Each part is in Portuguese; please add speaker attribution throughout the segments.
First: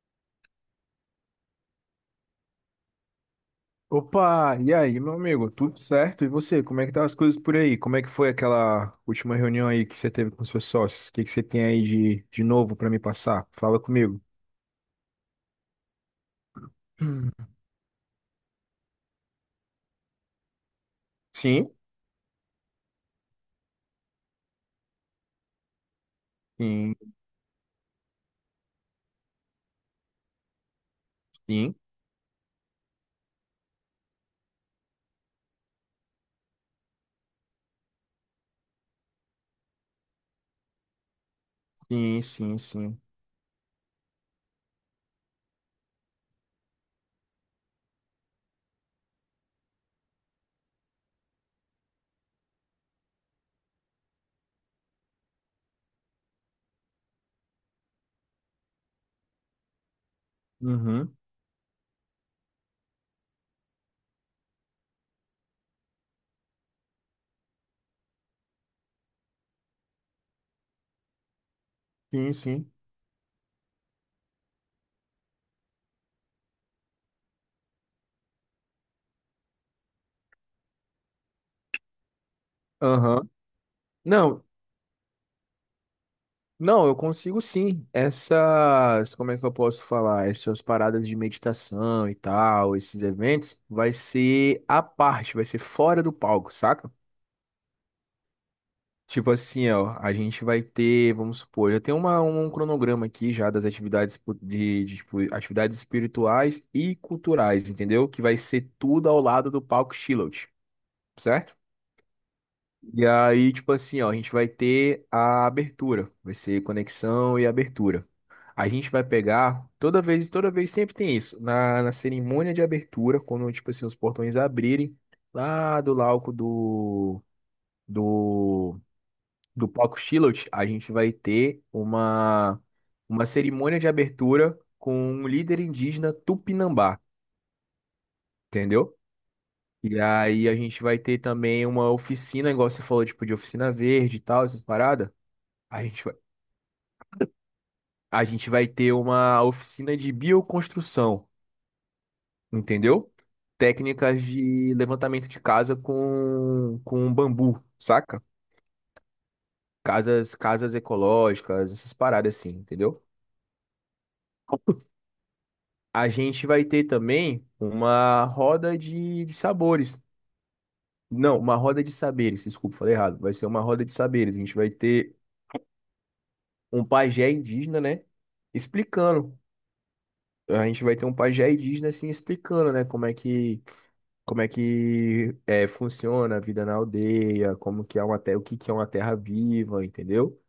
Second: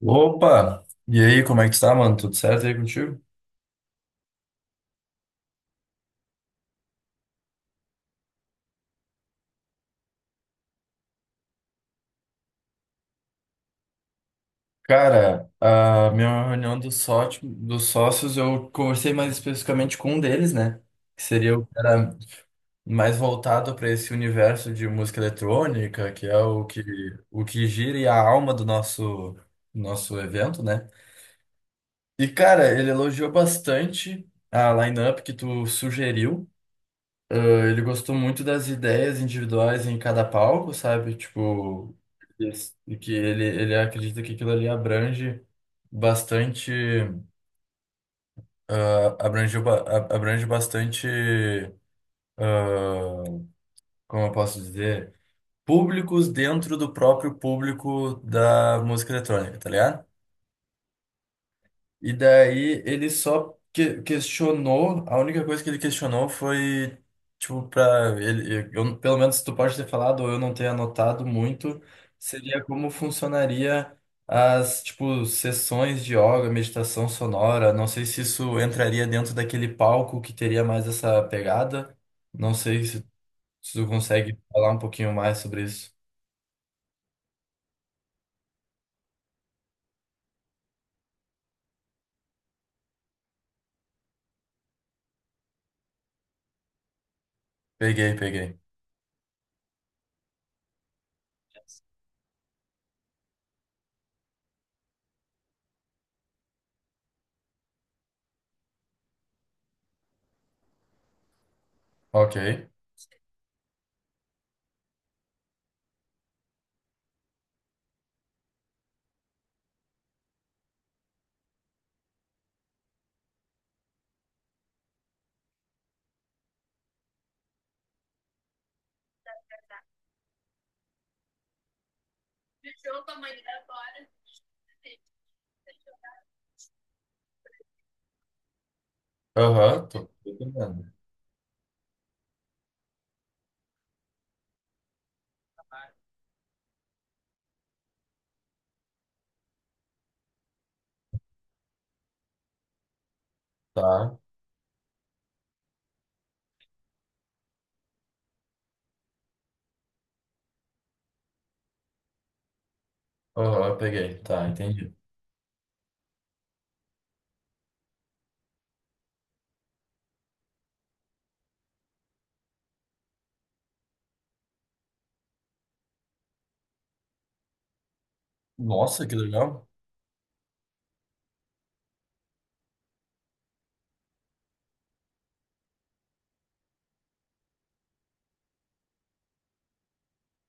Speaker 1: Opa! E aí, como é que tu tá, mano? Tudo certo aí contigo?
Speaker 2: Opa, e aí, meu amigo? Tudo certo? E você? Como é que tá as coisas por aí? Como é que foi aquela última reunião aí que você teve com seus sócios? O que que você tem aí de, novo para me passar? Fala comigo.
Speaker 1: Cara, a minha reunião dos,
Speaker 2: Hum.
Speaker 1: sócio, dos sócios, eu conversei mais especificamente com um deles, né? Que seria o
Speaker 2: Sim,
Speaker 1: cara mais voltado para esse universo de música eletrônica, que é
Speaker 2: sim,
Speaker 1: o que gira e a alma do nosso evento, né?
Speaker 2: sim,
Speaker 1: E, cara, ele elogiou bastante a lineup que tu sugeriu. Ah, Ele gostou muito das ideias individuais em cada palco, sabe? Tipo,
Speaker 2: sim, sim,
Speaker 1: Yes. E
Speaker 2: sim.
Speaker 1: que ele acredita que aquilo ali abrange bastante, abrange bastante, ah, como eu posso dizer, públicos dentro do próprio público da música eletrônica, tá ligado?
Speaker 2: Uhum,
Speaker 1: E daí ele só questionou. A única coisa que ele questionou foi, tipo, pra ele, eu, pelo menos tu pode ter falado ou eu não ter anotado muito,
Speaker 2: sim,
Speaker 1: seria
Speaker 2: sim.
Speaker 1: como funcionaria as, tipo, sessões de yoga, meditação sonora. Não sei se isso entraria dentro daquele palco que teria mais essa pegada, não sei se,
Speaker 2: Aham.
Speaker 1: se tu consegue
Speaker 2: Não,
Speaker 1: falar um pouquinho mais sobre isso.
Speaker 2: não, eu consigo sim. Essas, como é que eu posso falar? Essas paradas de meditação e tal, esses eventos, vai ser à parte, vai ser fora do palco, saca?
Speaker 1: Peguei, peguei.
Speaker 2: Tipo assim, ó, a gente vai ter, vamos supor, eu tenho um cronograma aqui já das atividades de, tipo, atividades espirituais e culturais, entendeu? Que vai ser tudo ao lado do palco Shiloh, certo?
Speaker 1: Ok.
Speaker 2: E aí, tipo assim, ó, a gente vai ter a abertura, vai ser conexão e abertura. A gente vai pegar, toda vez sempre tem isso, na cerimônia de abertura, quando, tipo assim, os portões abrirem, lá do lauco do, do do palco Shiloh, a gente vai ter uma cerimônia de abertura com um líder indígena Tupinambá, entendeu?
Speaker 1: Aham, tô
Speaker 2: E aí a gente
Speaker 1: entendendo.
Speaker 2: vai ter também uma oficina, igual você falou, tipo de oficina verde e tal, essas paradas. A gente vai, a gente vai ter uma oficina de bioconstrução, entendeu?
Speaker 1: Tá.
Speaker 2: Técnicas de levantamento de casa com, bambu, saca? Casas ecológicas, essas paradas assim, entendeu?
Speaker 1: Aham, peguei. Tá, entendi.
Speaker 2: A gente vai ter também uma roda de, sabores. Não, uma roda de saberes, desculpa, falei errado. Vai ser uma roda de saberes. A gente vai ter um pajé indígena, né?
Speaker 1: Nossa, que
Speaker 2: Explicando.
Speaker 1: legal.
Speaker 2: A gente vai ter um pajé indígena assim explicando, né? Como é que é, funciona a vida na aldeia, como que é uma terra, o que que é uma terra viva, entendeu?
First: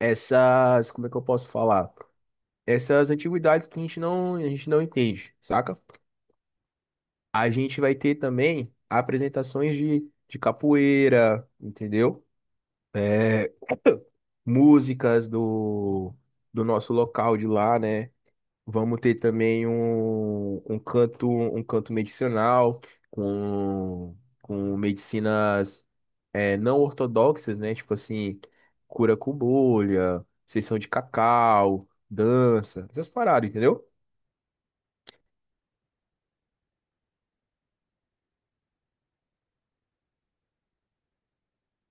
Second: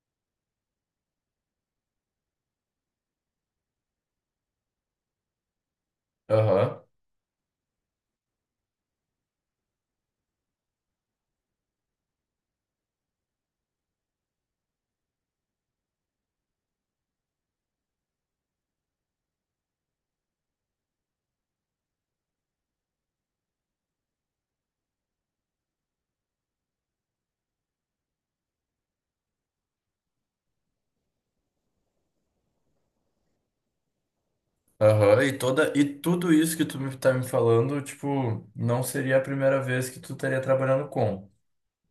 Speaker 2: Essas, como é que eu posso falar? Essas antiguidades que a gente não entende, saca?
Speaker 1: Aham,
Speaker 2: A gente vai ter também apresentações de, capoeira, entendeu? É, músicas do, nosso local de lá, né? Vamos ter também um, um canto medicinal com, medicinas é, não ortodoxas, né? Tipo assim, cura com bolha, sessão de cacau, dança, essas paradas, entendeu?
Speaker 1: aham. E e tudo isso que tá me falando, tipo, não seria a primeira vez que tu estaria trabalhando com,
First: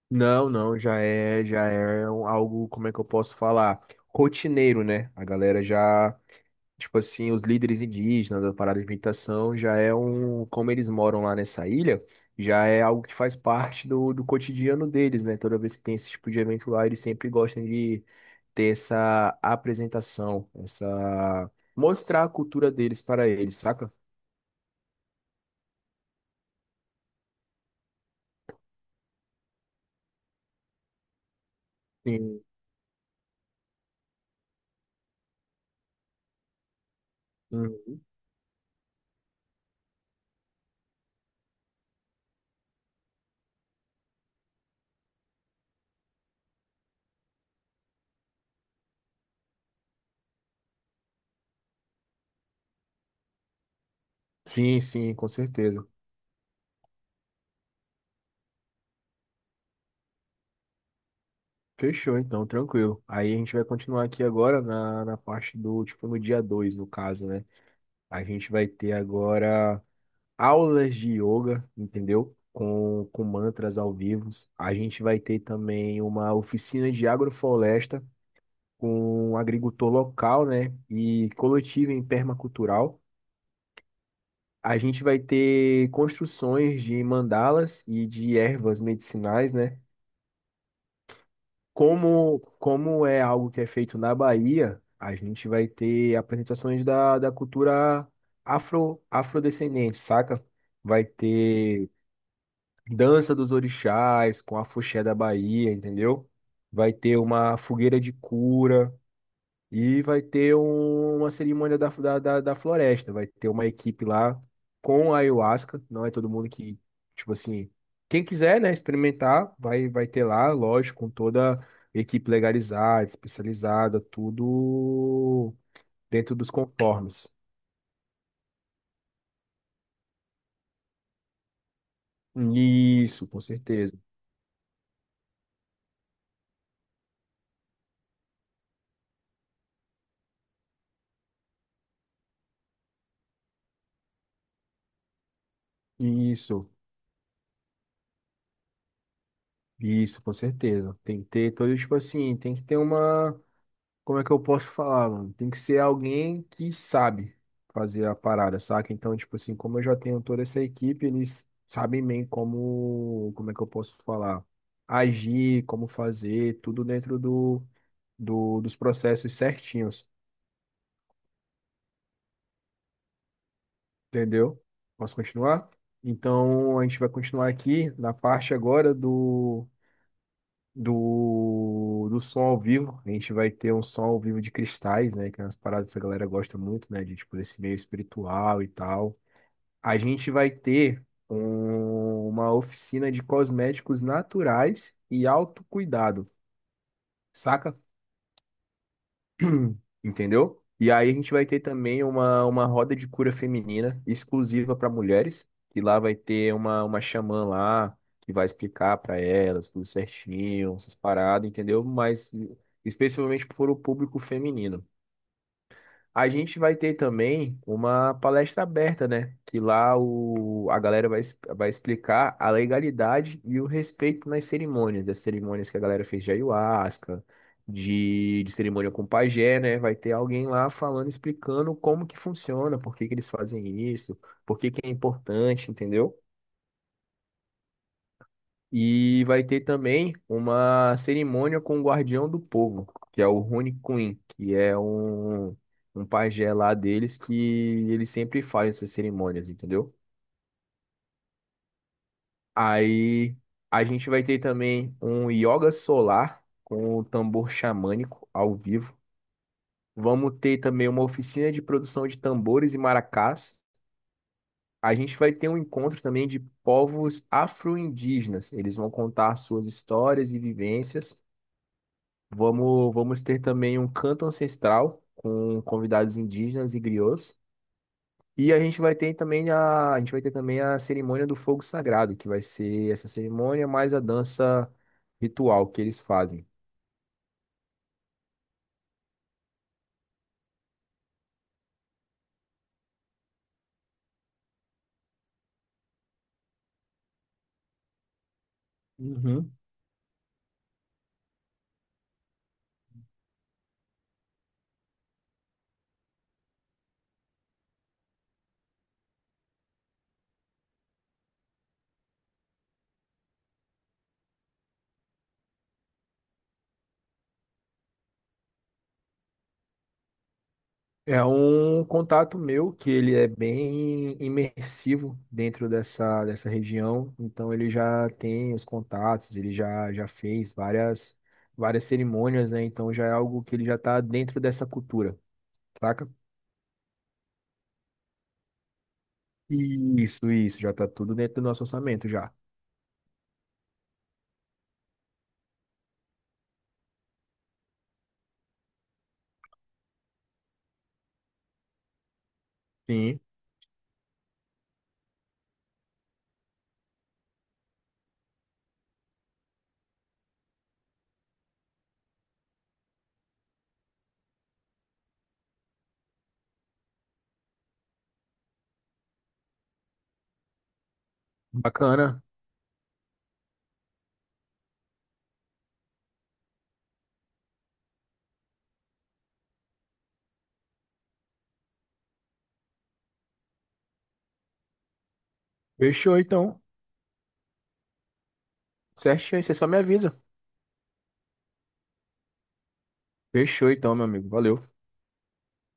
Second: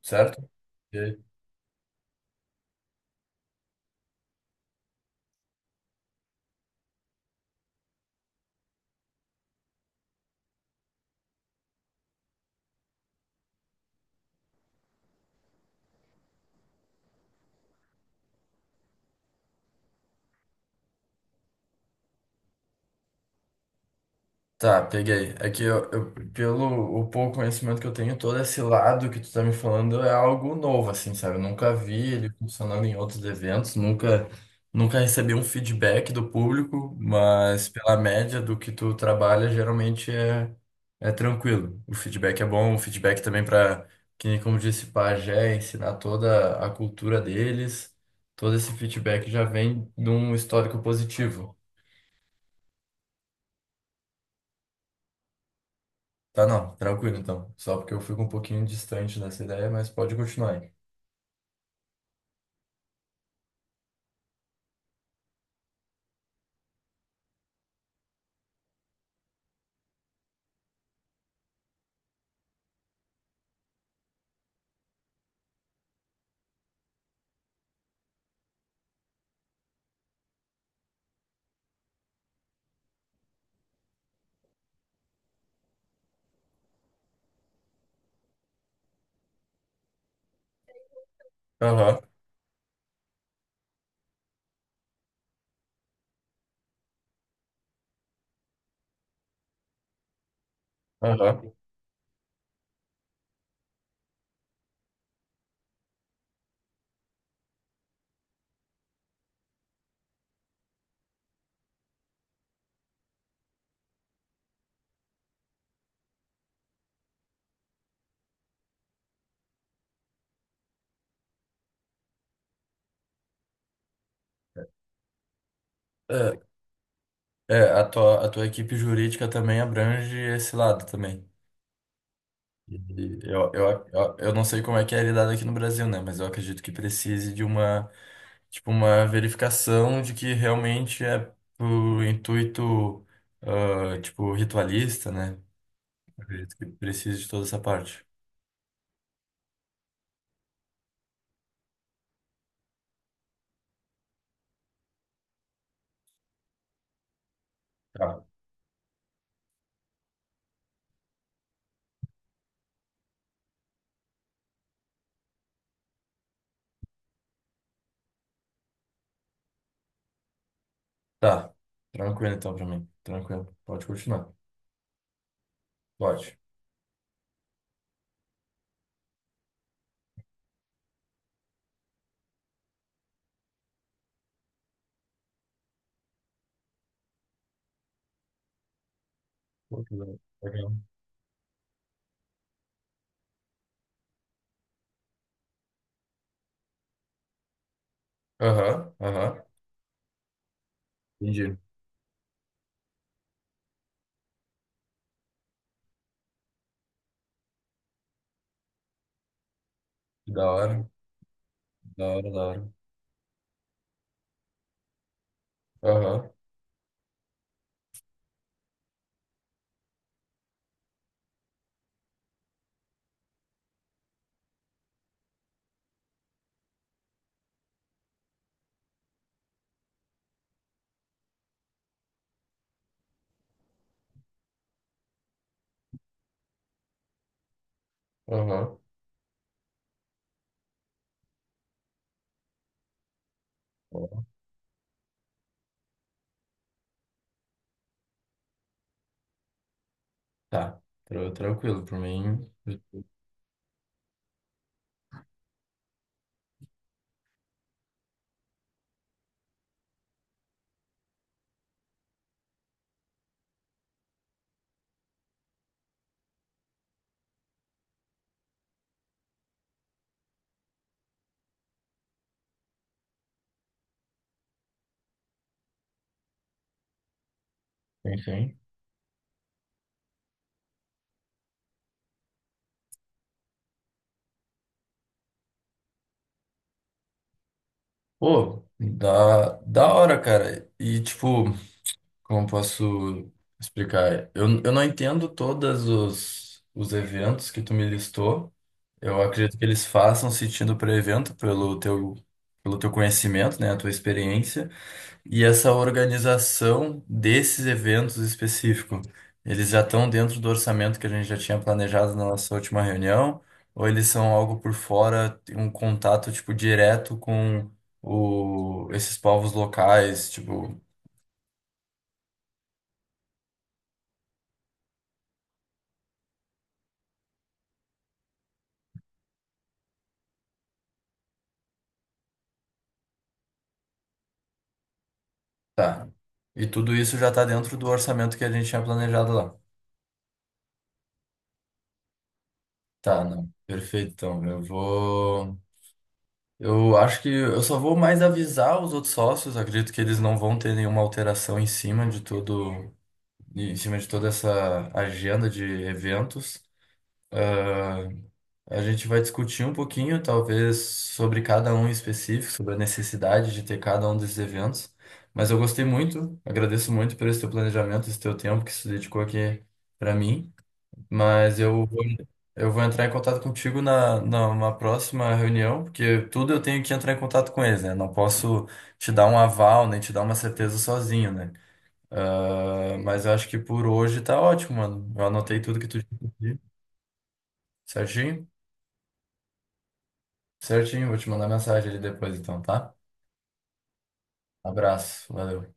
Speaker 1: certo?
Speaker 2: Não, já é algo, como é que eu posso falar? Rotineiro, né? A galera já, tipo assim, os líderes indígenas da parada de meditação já é um, como eles moram lá nessa ilha, já é algo que faz parte do, cotidiano deles, né? Toda vez que tem esse tipo de evento lá, eles sempre gostam de ter essa apresentação, essa mostrar a cultura deles para eles, saca?
Speaker 1: Tá, peguei. É que pelo o pouco conhecimento que eu tenho, todo esse lado que tu tá me falando é algo novo, assim, sabe? Eu nunca vi ele
Speaker 2: Sim,
Speaker 1: funcionando em outros eventos, nunca recebi um feedback do público, mas pela
Speaker 2: uhum.
Speaker 1: média do que tu trabalha, geralmente é tranquilo. O feedback é bom, o feedback também para, que nem como disse Pajé, ensinar toda a cultura deles, todo esse feedback já vem de um histórico positivo.
Speaker 2: Sim, sim, com certeza.
Speaker 1: Tá, não, tranquilo então. Só porque eu fico um pouquinho distante dessa ideia, mas pode continuar aí.
Speaker 2: Fechou, então, tranquilo. Aí a gente vai continuar aqui agora na parte do, tipo, no dia 2 no caso, né? A gente vai ter agora aulas de yoga, entendeu? Com, mantras ao vivo. A gente vai ter também uma oficina de agrofloresta com um agricultor local, né? E coletiva em permacultural. A gente vai ter construções de mandalas e de ervas medicinais, né?
Speaker 1: Aham,
Speaker 2: Como, como é algo que é feito na Bahia, a gente vai ter apresentações da, cultura afro, afrodescendente, saca? Vai
Speaker 1: aham.
Speaker 2: ter dança dos orixás com a afoxé da Bahia, entendeu? Vai ter uma fogueira de cura. E vai ter uma cerimônia da floresta. Vai ter uma equipe lá com a ayahuasca. Não é todo mundo que, tipo assim, quem quiser, né, experimentar, vai, vai ter lá, lógico, com toda a equipe legalizada, especializada, tudo dentro
Speaker 1: É,
Speaker 2: dos conformes.
Speaker 1: a tua, a tua equipe jurídica também abrange esse lado também. E
Speaker 2: Isso, com certeza.
Speaker 1: eu não sei como é que é lidado aqui no Brasil, né? Mas eu acredito que precise de uma, tipo, uma verificação de que realmente é pro intuito, ah, tipo, ritualista, né? Eu acredito que
Speaker 2: Isso,
Speaker 1: precise de toda essa parte.
Speaker 2: isso, com certeza. Tem que ter todo, tipo assim, tem que ter uma. Como é que eu posso falar, mano? Tem que ser alguém que sabe fazer a
Speaker 1: Tá.
Speaker 2: parada, saca? Então, tipo assim, como eu já tenho toda essa equipe, eles sabem bem como, como é que eu posso falar, agir, como fazer, tudo dentro do, dos processos certinhos,
Speaker 1: Tá, tranquilo então pra mim. Tranquilo, pode continuar.
Speaker 2: entendeu? Posso continuar?
Speaker 1: Pode.
Speaker 2: Então, a gente vai continuar aqui na parte agora do do som ao vivo. A gente vai ter um som ao vivo de cristais, né? Que é umas paradas que a galera gosta muito, né? De tipo desse meio espiritual e tal.
Speaker 1: Pô, que
Speaker 2: A
Speaker 1: legal.
Speaker 2: gente vai
Speaker 1: Legal.
Speaker 2: ter uma oficina de cosméticos naturais e autocuidado, saca?
Speaker 1: Aham, aham.
Speaker 2: Entendeu? E aí a gente vai
Speaker 1: Entendi.
Speaker 2: ter também uma, roda de cura feminina exclusiva para mulheres, que lá vai ter uma, xamã lá que vai explicar para elas tudo
Speaker 1: Da
Speaker 2: certinho,
Speaker 1: hora,
Speaker 2: essas paradas, entendeu?
Speaker 1: da
Speaker 2: Mas
Speaker 1: hora, da hora.
Speaker 2: especialmente para o público feminino.
Speaker 1: Aham,
Speaker 2: A gente vai ter também uma palestra aberta, né? Que lá o, a galera vai, vai explicar a legalidade e o respeito nas cerimônias, das cerimônias que a galera fez de ayahuasca, de, cerimônia com pajé, né? Vai ter alguém lá falando, explicando como que funciona, por que que eles fazem isso, por que que é importante, entendeu?
Speaker 1: aham.
Speaker 2: E vai ter também uma cerimônia com o Guardião do Povo, que é o Rune Queen,
Speaker 1: Ó,
Speaker 2: que é um, pajé lá deles que ele sempre faz essas cerimônias, entendeu?
Speaker 1: tá, tranquilo, por mim.
Speaker 2: Aí a gente vai ter também um yoga solar com o tambor xamânico ao vivo. Vamos ter também uma oficina de produção de tambores e maracás. A gente vai ter um encontro também de povos afro-indígenas. Eles vão contar suas histórias e vivências. Vamos ter também um canto ancestral com convidados indígenas e griots. E
Speaker 1: Enfim.
Speaker 2: a gente vai ter também a cerimônia do fogo sagrado, que vai ser essa cerimônia mais a dança ritual que eles fazem.
Speaker 1: Pô, da, da hora, cara. E, tipo, como posso explicar? Eu não entendo todos os eventos que tu me listou. Eu
Speaker 2: Uhum.
Speaker 1: acredito que eles façam sentido para evento, pelo pelo teu conhecimento, né? A tua experiência. E essa organização desses eventos específicos, eles já estão dentro do orçamento que a gente já tinha planejado na nossa última reunião, ou eles são algo por fora, tem um contato tipo direto com esses povos locais, tipo,
Speaker 2: É um contato meu que ele é bem imersivo dentro dessa, região, então ele já tem os contatos, já fez várias, cerimônias, né? Então já é algo que ele já está dentro dessa cultura. Saca?
Speaker 1: tá. E tudo isso já está dentro do orçamento que a gente tinha planejado lá.
Speaker 2: Isso, já tá tudo dentro do nosso orçamento já.
Speaker 1: Tá, não. Perfeito, então. Eu vou. Eu acho que eu só vou mais avisar os outros sócios, acredito que eles não vão ter nenhuma alteração em cima de tudo
Speaker 2: Sim,
Speaker 1: em cima de toda essa agenda de eventos. Ah, a gente vai discutir um pouquinho, talvez, sobre cada um em específico, sobre a necessidade de ter cada um desses eventos. Mas eu gostei muito, agradeço muito por esse teu planejamento, esse teu tempo que se dedicou aqui para mim. Mas
Speaker 2: bacana.
Speaker 1: eu vou entrar em contato contigo numa próxima reunião, porque tudo eu tenho que entrar em contato com eles, né? Não posso te dar um aval, nem te dar uma certeza sozinho, né? Ah, mas eu acho que por hoje tá ótimo, mano. Eu anotei tudo que tu
Speaker 2: Fechou
Speaker 1: tinha pedido.
Speaker 2: então.
Speaker 1: Certinho?
Speaker 2: Certinho, aí, você só me avisa.
Speaker 1: Certinho, vou te mandar mensagem ali depois, então, tá?
Speaker 2: Fechou então, meu amigo. Valeu.
Speaker 1: Abraço, valeu.